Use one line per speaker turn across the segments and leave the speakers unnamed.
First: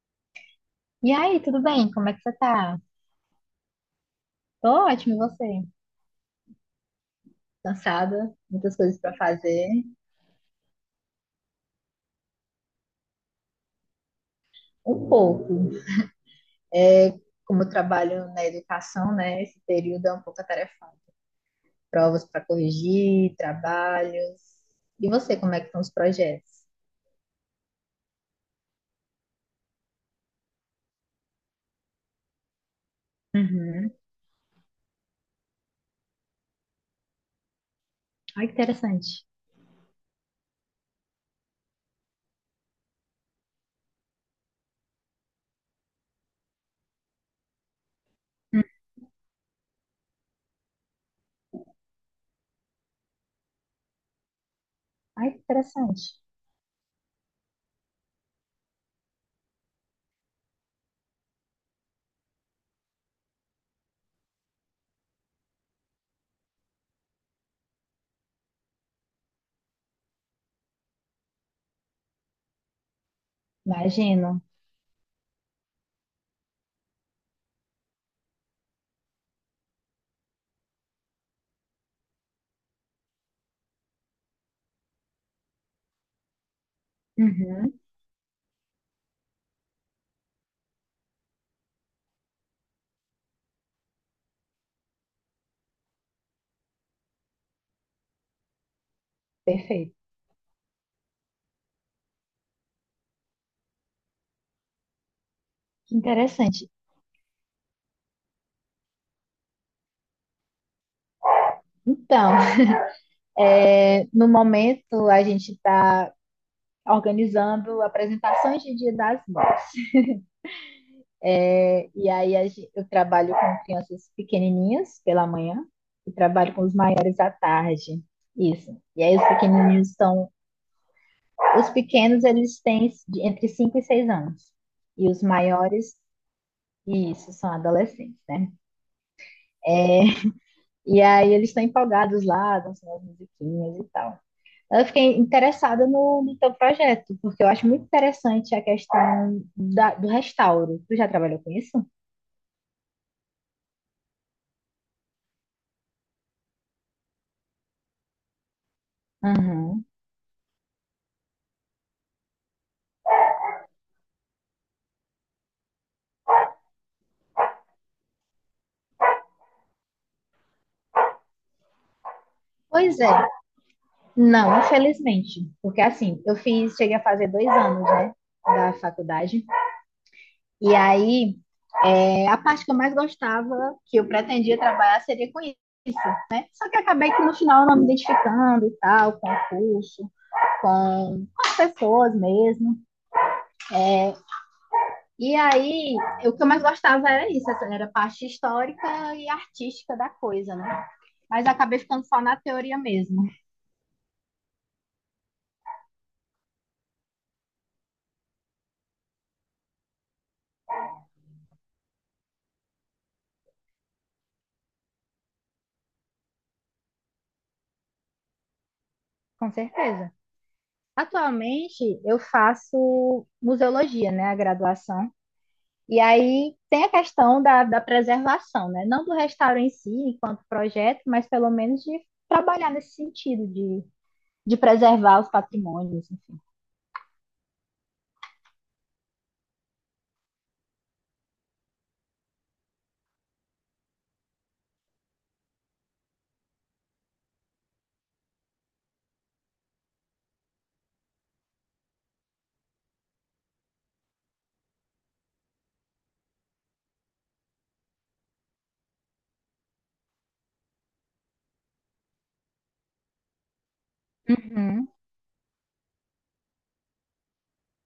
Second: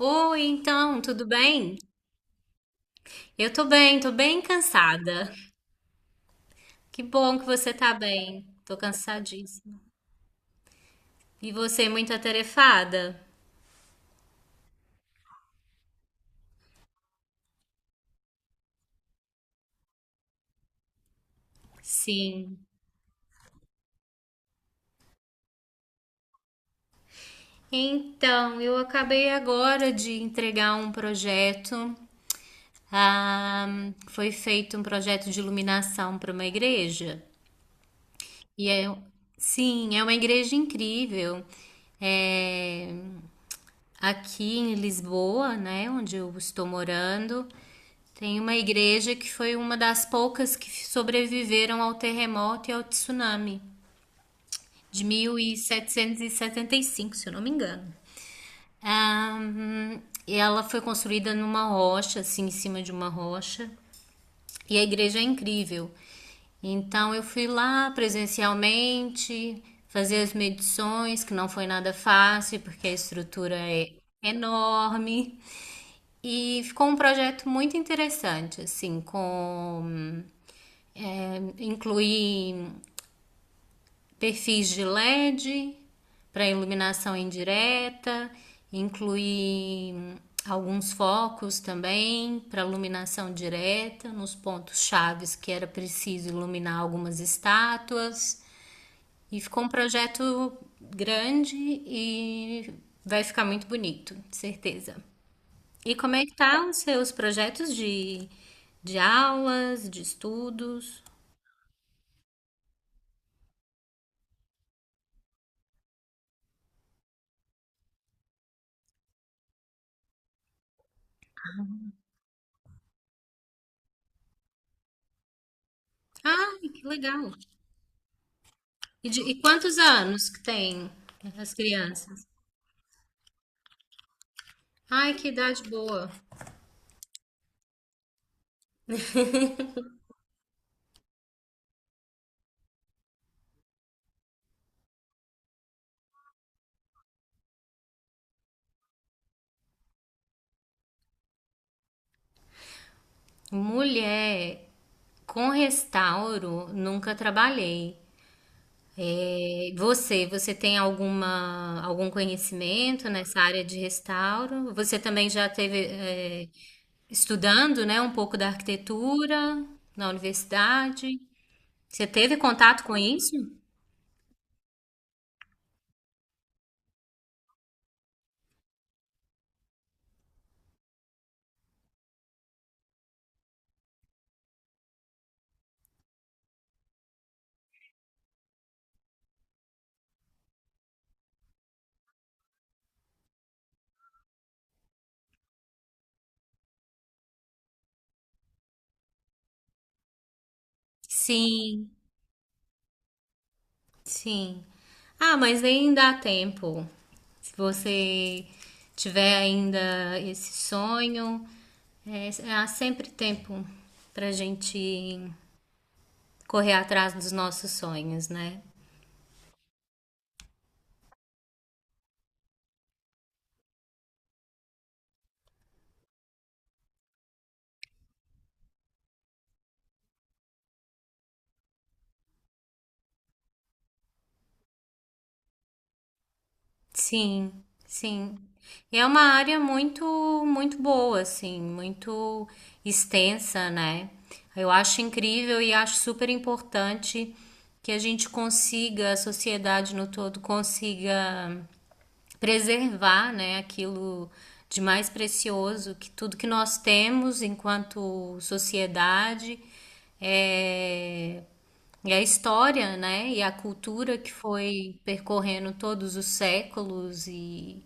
Oi, então,
E
tudo
aí, tudo
bem?
bem? Como é que você tá?
Eu tô bem
Tô ótimo, e
cansada.
você?
Que bom que você tá
Cansada,
bem.
muitas
Tô
coisas para fazer,
cansadíssima. E você, muito atarefada?
um pouco. É, como eu trabalho na educação, né? Esse período é um pouco atarefado. Provas para
Sim.
corrigir, trabalhos. E você, como é que estão os projetos?
Então, eu acabei agora de entregar um projeto. Ah,
Uhum.
foi feito um projeto de iluminação para uma igreja.
Ai, que
E
interessante.
sim, é uma igreja incrível. É, Aqui em Lisboa, né, onde eu estou morando, tem uma
Hum.
igreja que foi uma das poucas que sobreviveram ao terremoto e ao tsunami de
Ai, que interessante.
1775, se eu não me engano. Ahn, e ela foi construída numa rocha, assim, em cima de uma rocha. E a igreja é incrível. Então eu fui lá presencialmente, fazer as medições, que não foi nada fácil, porque a estrutura é
Imagino.
enorme. E ficou um projeto muito interessante, assim, com incluir perfis de LED para iluminação
Uhum.
indireta, incluir alguns focos também para iluminação direta nos pontos chaves que era preciso iluminar algumas estátuas. E ficou um
Perfeito.
projeto grande e vai ficar muito bonito, certeza. E
Que
como é que
interessante.
tá os seus projetos de, aulas, de estudos?
Então, no momento a gente está organizando apresentações de Dia das Mães. É, e aí eu trabalho com crianças pequenininhas pela manhã e trabalho
Ah,
com os
que
maiores
legal!
à tarde. Isso. E
E,
aí
de- e quantos anos que tem as
os pequenos
crianças?
eles têm entre 5 e 6 anos. E
Ai,
os
que idade
maiores,
boa.
isso, são adolescentes, né? E aí eles estão empolgados lá, dançando as musiquinhas e tal. Eu fiquei interessada no teu projeto, porque eu acho muito interessante a questão do restauro. Tu já trabalhou com isso?
Mulher, com restauro, nunca trabalhei. É,
Uhum.
você tem alguma, algum conhecimento nessa área de restauro? Você também já teve, estudando, né, um pouco da arquitetura na universidade? Você teve contato com
Pois é.
isso?
Não, infelizmente. Porque assim, eu fiz, cheguei a fazer 2 anos, né, da faculdade. E aí, a parte que eu mais gostava, que eu pretendia trabalhar, seria com isso, né? Só que acabei que no final eu não me identificando e tal, com o curso, com, as pessoas mesmo. E aí, o que eu mais gostava era isso, essa era a parte histórica e artística da coisa, né? Mas acabei
Sim.
ficando só na teoria mesmo.
Sim. Ah, mas ainda dá tempo. Se você tiver ainda esse sonho, há sempre tempo para gente correr atrás dos nossos sonhos, né?
Com certeza. Atualmente eu faço museologia, né, a graduação. E aí tem a questão da preservação, né? Não do restauro em si, enquanto projeto, mas pelo menos de trabalhar nesse sentido de preservar os patrimônios, enfim.
Sim, sim. E é uma área muito, muito boa, assim, muito extensa, né? Eu acho incrível e acho super importante que a gente consiga, a sociedade no todo consiga preservar, né, aquilo de mais precioso que tudo que nós temos enquanto sociedade é, e a história, né, e a cultura que
Uhum,
foi percorrendo todos os séculos e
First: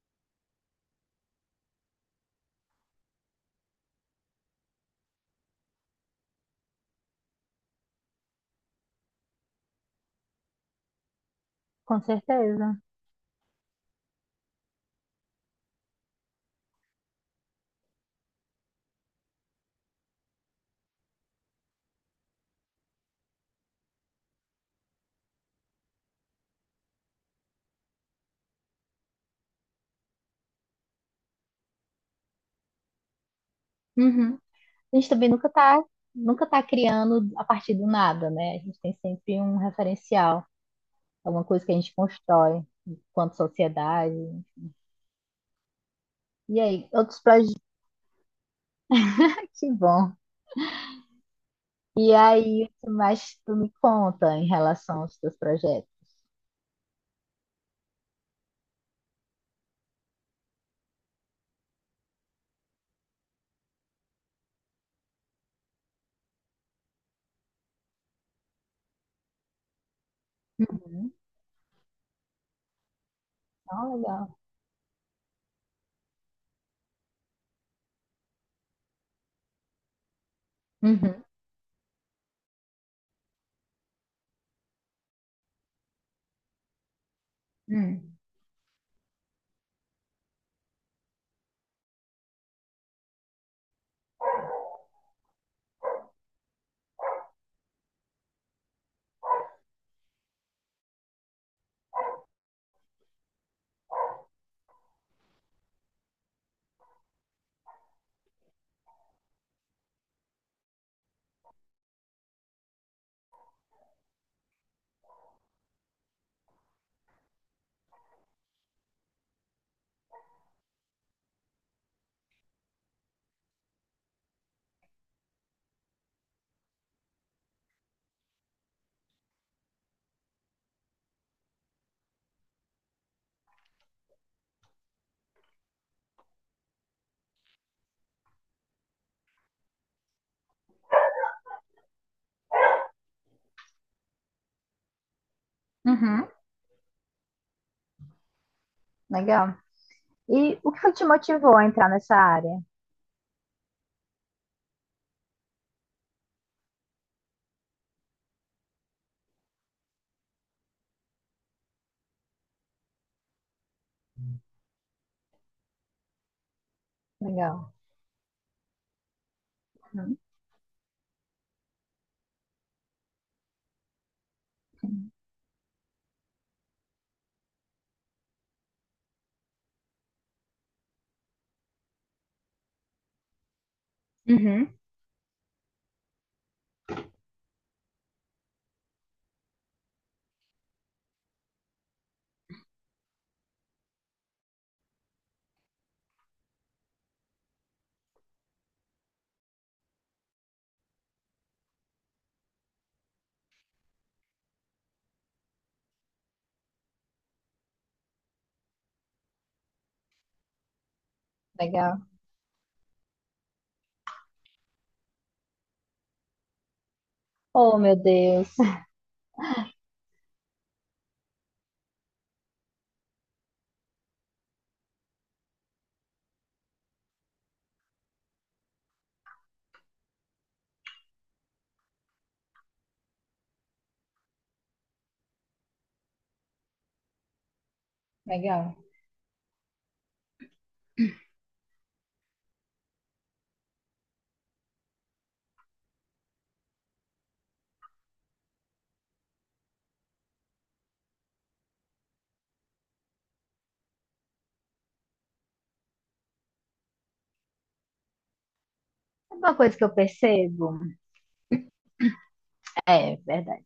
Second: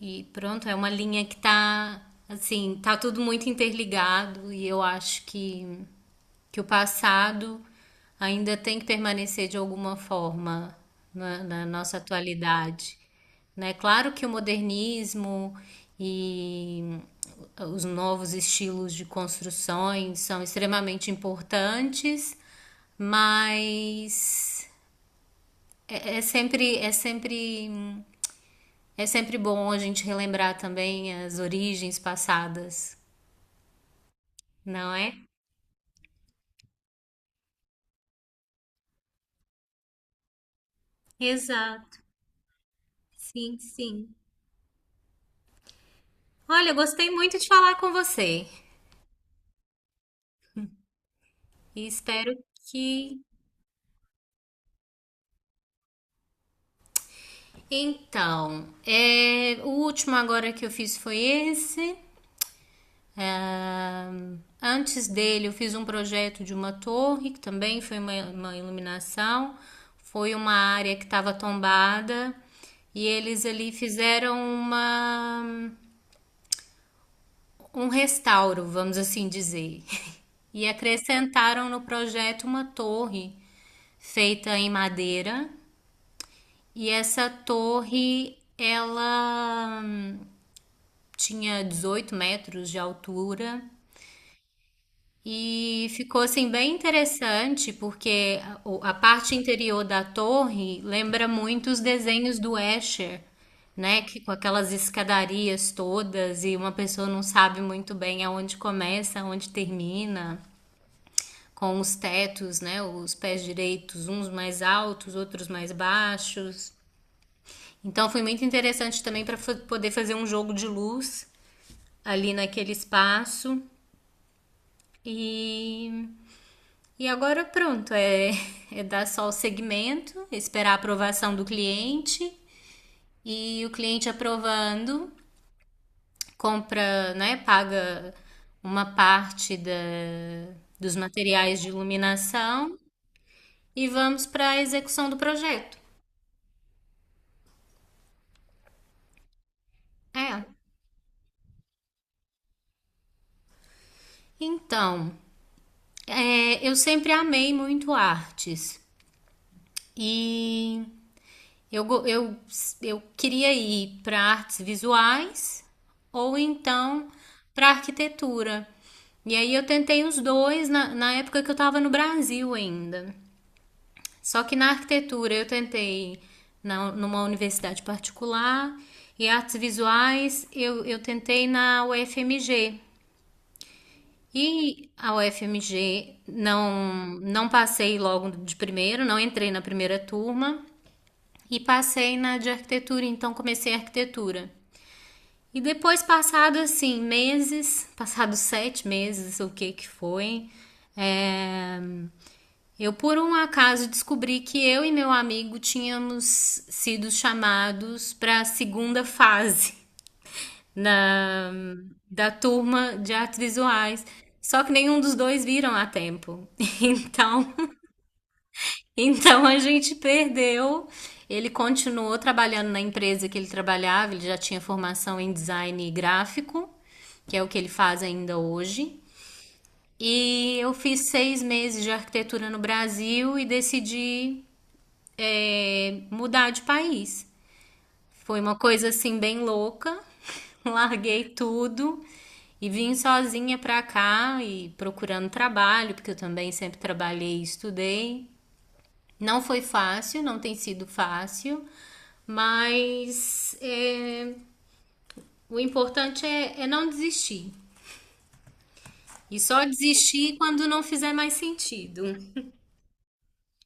e pronto, é uma linha que tá assim, tá tudo muito interligado e eu acho que o passado ainda tem que permanecer de alguma forma na nossa
com certeza.
atualidade, né? Claro que o modernismo e os novos estilos de construções são extremamente importantes, mas é, é sempre é sempre é sempre bom a gente relembrar também as origens passadas,
Uhum.
não
A gente
é?
também nunca tá criando a partir do nada, né? A gente tem sempre um referencial, alguma coisa que a gente
Exato,
constrói enquanto
sim, sim.
sociedade. E
Olha, eu
aí,
gostei
outros
muito de
projetos,
falar com você
que bom.
e
E
espero
aí, o que
que.
mais tu me conta em relação aos teus projetos?
Então, o último agora que eu fiz foi esse. Antes dele, eu fiz um projeto de uma torre, que também foi uma, iluminação. Foi uma área que
Uhum.
estava tombada e eles ali
Ah, legal.
fizeram uma um restauro, vamos assim dizer. E
Uhum.
acrescentaram no projeto uma torre feita em madeira. E essa
Hum.
torre, ela tinha 18 m de altura. E ficou assim bem interessante, porque a parte interior da torre lembra muito os desenhos do Escher, né? Que, com aquelas escadarias todas e uma pessoa não sabe muito bem aonde começa, aonde termina, com os tetos, né, os pés direitos, uns mais altos, outros mais baixos. Então foi muito interessante também para poder fazer um jogo de luz ali naquele espaço. E, e agora pronto, é dar só o segmento, esperar a aprovação do cliente e o cliente aprovando, compra, né, paga uma parte dos materiais de iluminação e vamos para a execução do projeto.
Uhum. Legal.
É,
E o que foi que te motivou a entrar nessa área?
então, eu sempre amei muito artes e eu, go- eu, eu queria ir para artes visuais ou então para
Legal.
arquitetura. E aí eu tentei os
Uhum.
dois na época que eu estava no Brasil ainda. Só que na arquitetura eu tentei numa universidade particular e artes visuais eu tentei na UFMG.
Uhum.
E a UFMG não passei logo de primeiro, não entrei na primeira turma e passei na de arquitetura, então comecei a arquitetura. E depois, passado assim, meses, passados 7 meses, o que que foi, é, eu por um acaso descobri que eu e meu amigo tínhamos sido chamados para a segunda fase na,
Legal.
da turma de artes visuais. Só que nenhum dos dois viram a tempo. Então,
Oh, meu Deus.
então, a gente perdeu. Ele continuou trabalhando na empresa que ele trabalhava, ele já tinha formação em design gráfico, que é o que ele faz ainda hoje. E eu fiz 6 meses de arquitetura no Brasil e decidi, mudar de país. Foi uma
Legal.
coisa assim bem louca. Larguei tudo e vim sozinha pra cá e procurando trabalho, porque eu também sempre trabalhei e estudei. Não foi fácil, não tem sido fácil, mas o importante é não desistir. E
Uma
só
coisa que eu
desistir quando
percebo,
não fizer mais sentido.
é verdade.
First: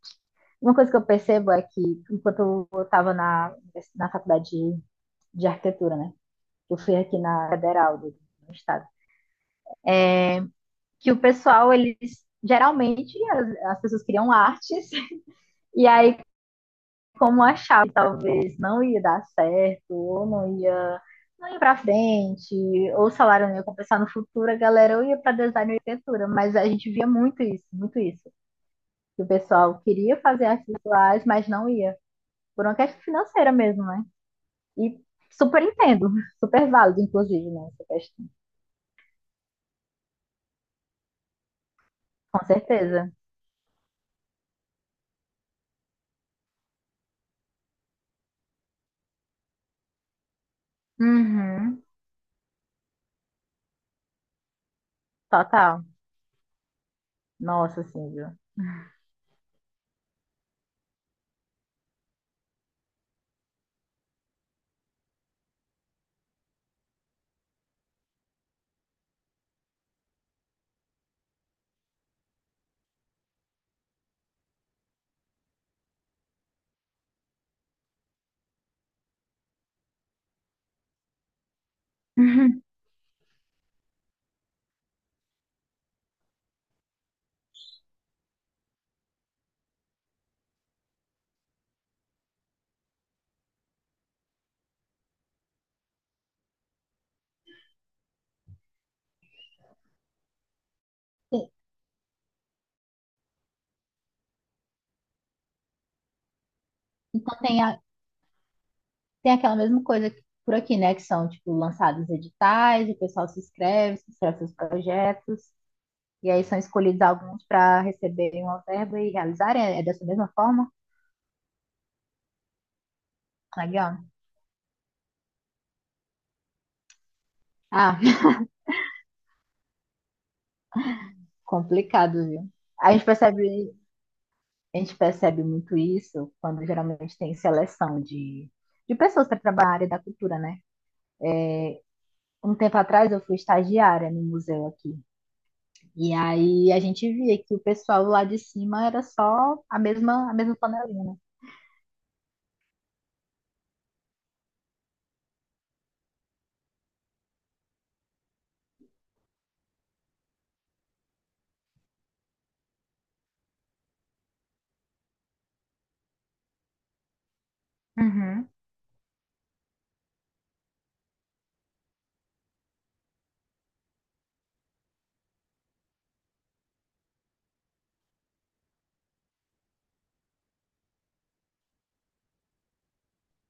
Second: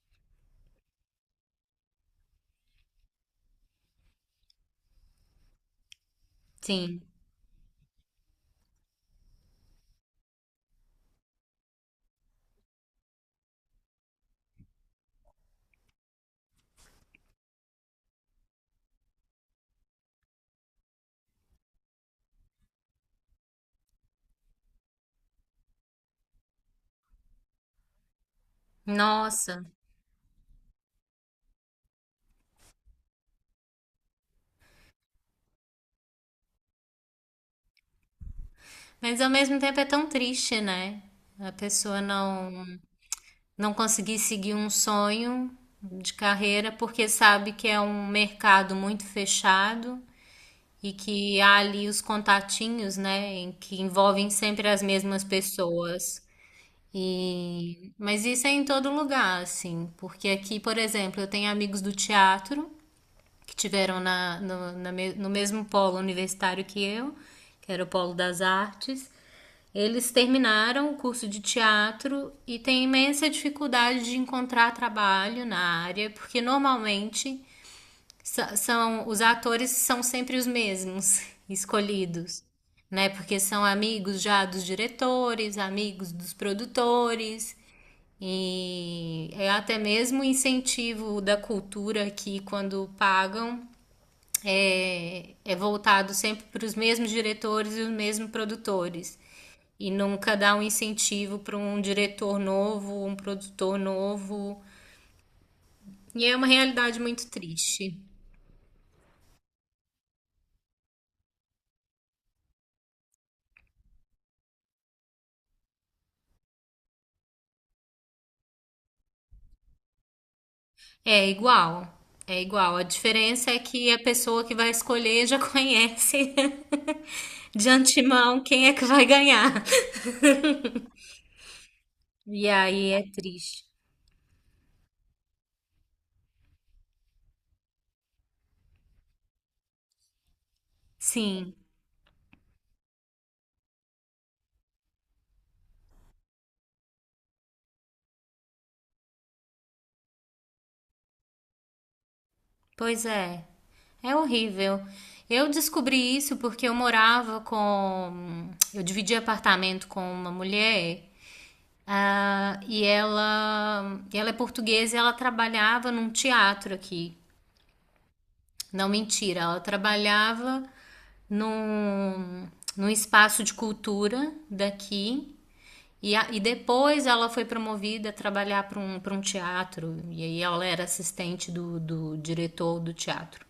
Uma coisa que eu percebo é que, enquanto eu estava na faculdade de arquitetura, né? Eu fui
Sim.
aqui na Federal do estado. Que o pessoal, eles geralmente as pessoas criam artes, e aí, como achava que talvez não ia dar certo, ou não ia para frente, ou o salário não ia compensar no futuro, a galera ou ia para design e arquitetura, mas a gente via muito isso, muito isso. Que o
Nossa.
pessoal queria fazer artes visuais, mas não ia, por uma questão financeira mesmo, né? E super entendo, super válido, inclusive, né, essa questão.
Mas ao mesmo tempo é tão triste, né? A pessoa
Com
não
certeza.
não conseguir seguir um sonho de carreira porque sabe que é um mercado muito fechado e que há
Uhum,
ali os contatinhos, né, em que envolvem sempre as mesmas
total.
pessoas.
Nossa,
E
sim
mas
Silvia.
isso é em todo lugar, assim, porque aqui, por exemplo, eu tenho amigos do teatro que tiveram na, no, na no mesmo polo universitário que eu, que era o polo das artes, eles terminaram o curso de teatro e têm imensa dificuldade de encontrar trabalho na área, porque normalmente são os atores são sempre os mesmos escolhidos, né? Porque são amigos já dos diretores, amigos dos produtores. E é até mesmo incentivo da cultura aqui quando pagam é voltado sempre para os mesmos diretores e os mesmos produtores. E nunca dá um incentivo para um diretor novo, um produtor novo. E é uma realidade muito
Então
triste.
tem aquela mesma coisa por aqui, né? Que são, tipo, lançados editais, o pessoal se inscreve seus projetos, e aí são escolhidos alguns para receberem uma verba e realizarem. É dessa mesma forma?
É igual, é igual. A diferença é que a
Legal.
pessoa que vai escolher já conhece de
Ah,
antemão quem é que vai ganhar.
complicado,
E
viu? A
aí é
gente
triste.
percebe, a gente percebe muito isso quando geralmente tem seleção de pessoas para trabalhar na área da cultura, né?
Sim.
Um tempo atrás eu fui estagiária no museu aqui. E aí a gente via que o pessoal lá de cima era só a mesma panelinha.
Pois é, é horrível. Eu descobri isso porque eu morava com. Eu dividi apartamento com uma mulher ah, e ela é portuguesa e ela trabalhava num teatro aqui.
Uhum.
Não, mentira, ela trabalhava num, num espaço de cultura daqui. E depois ela foi promovida a trabalhar para um, teatro. E aí ela era assistente do diretor do teatro.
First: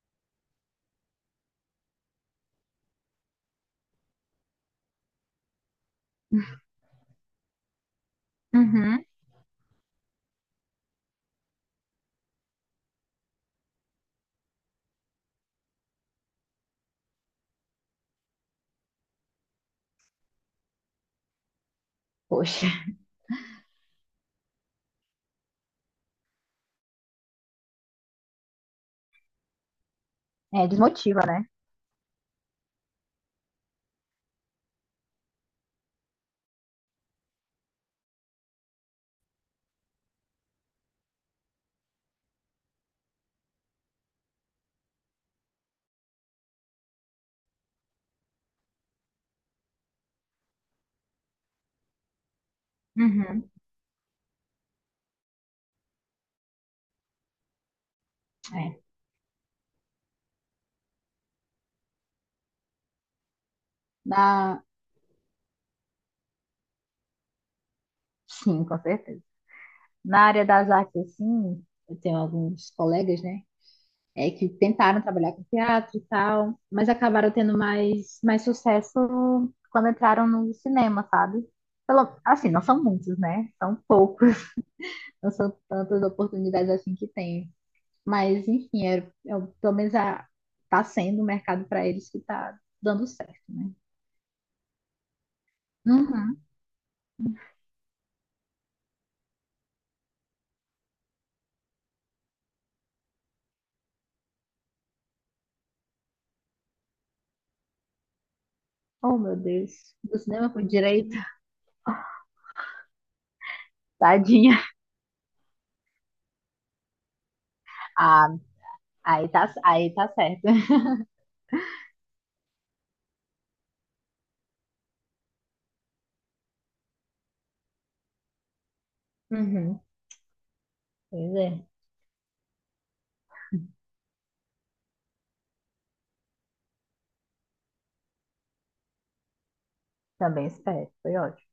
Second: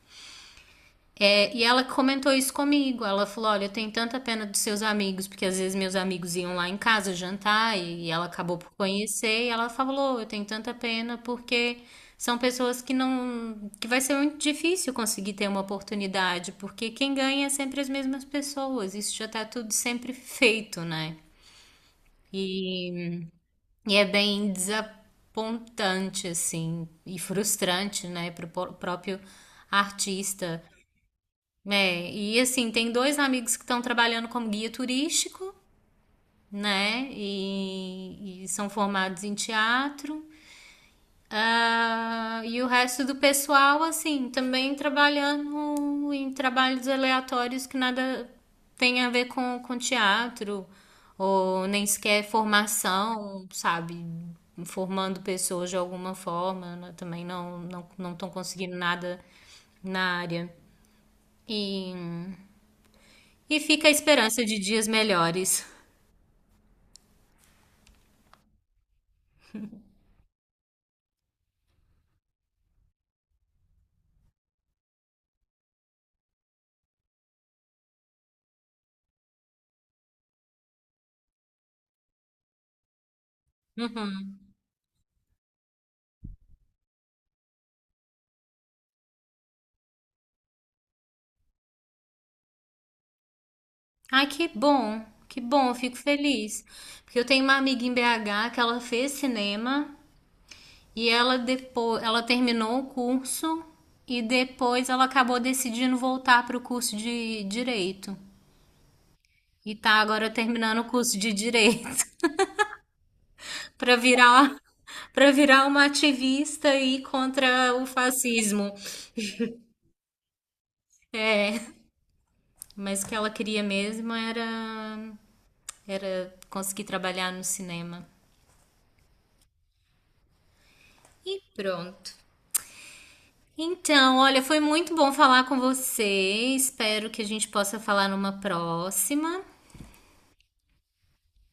É, e ela comentou isso comigo. Ela falou: Olha, eu tenho tanta pena dos seus amigos, porque às vezes meus amigos iam lá em casa jantar e ela acabou por
Uhum.
conhecer. E ela falou: Eu tenho tanta pena porque são pessoas que não. Que vai ser muito difícil conseguir ter uma oportunidade, porque quem ganha é sempre as mesmas pessoas. Isso já tá tudo sempre feito, né?
Poxa,
E, e é bem desapontante, assim, e frustrante, né, pro próprio artista.
é, desmotiva, né?
É, e assim, tem dois amigos que estão trabalhando como guia turístico, né? E são formados em teatro. Ah, e o resto do pessoal, assim, também trabalhando em trabalhos aleatórios que nada tem a ver com teatro, ou nem sequer formação,
Uhum.
sabe? Formando pessoas de alguma forma, né, também não estão conseguindo
É.
nada na área. E E fica a esperança de
Na...
dias melhores.
Sim, com certeza. Na área das artes, assim, eu tenho alguns colegas, né? Que tentaram trabalhar com teatro e tal, mas acabaram tendo mais sucesso quando entraram no cinema, sabe? Assim, não são muitos, né? São poucos.
Uhum.
Não são tantas oportunidades assim que tem. Mas, enfim, pelo menos tá sendo o mercado para eles que tá dando certo, né?
Ai, que bom, eu fico
Uhum.
feliz. Porque eu tenho uma amiga em BH que ela fez cinema e ela depois, ela terminou o curso e depois ela acabou decidindo voltar para o curso de direito.
Oh, meu Deus.
E tá
Do
agora
cinema por
terminando o
direito.
curso de direito para virar
Tadinha.
para virar uma ativista e contra o
Ah,
fascismo.
aí tá certo.
É, mas o que ela queria mesmo era conseguir trabalhar no cinema.
Uhum. Pois
E
é.
pronto. Então, olha, foi muito bom falar com você. Espero que a gente possa falar numa próxima.
Também espero. Foi ótimo.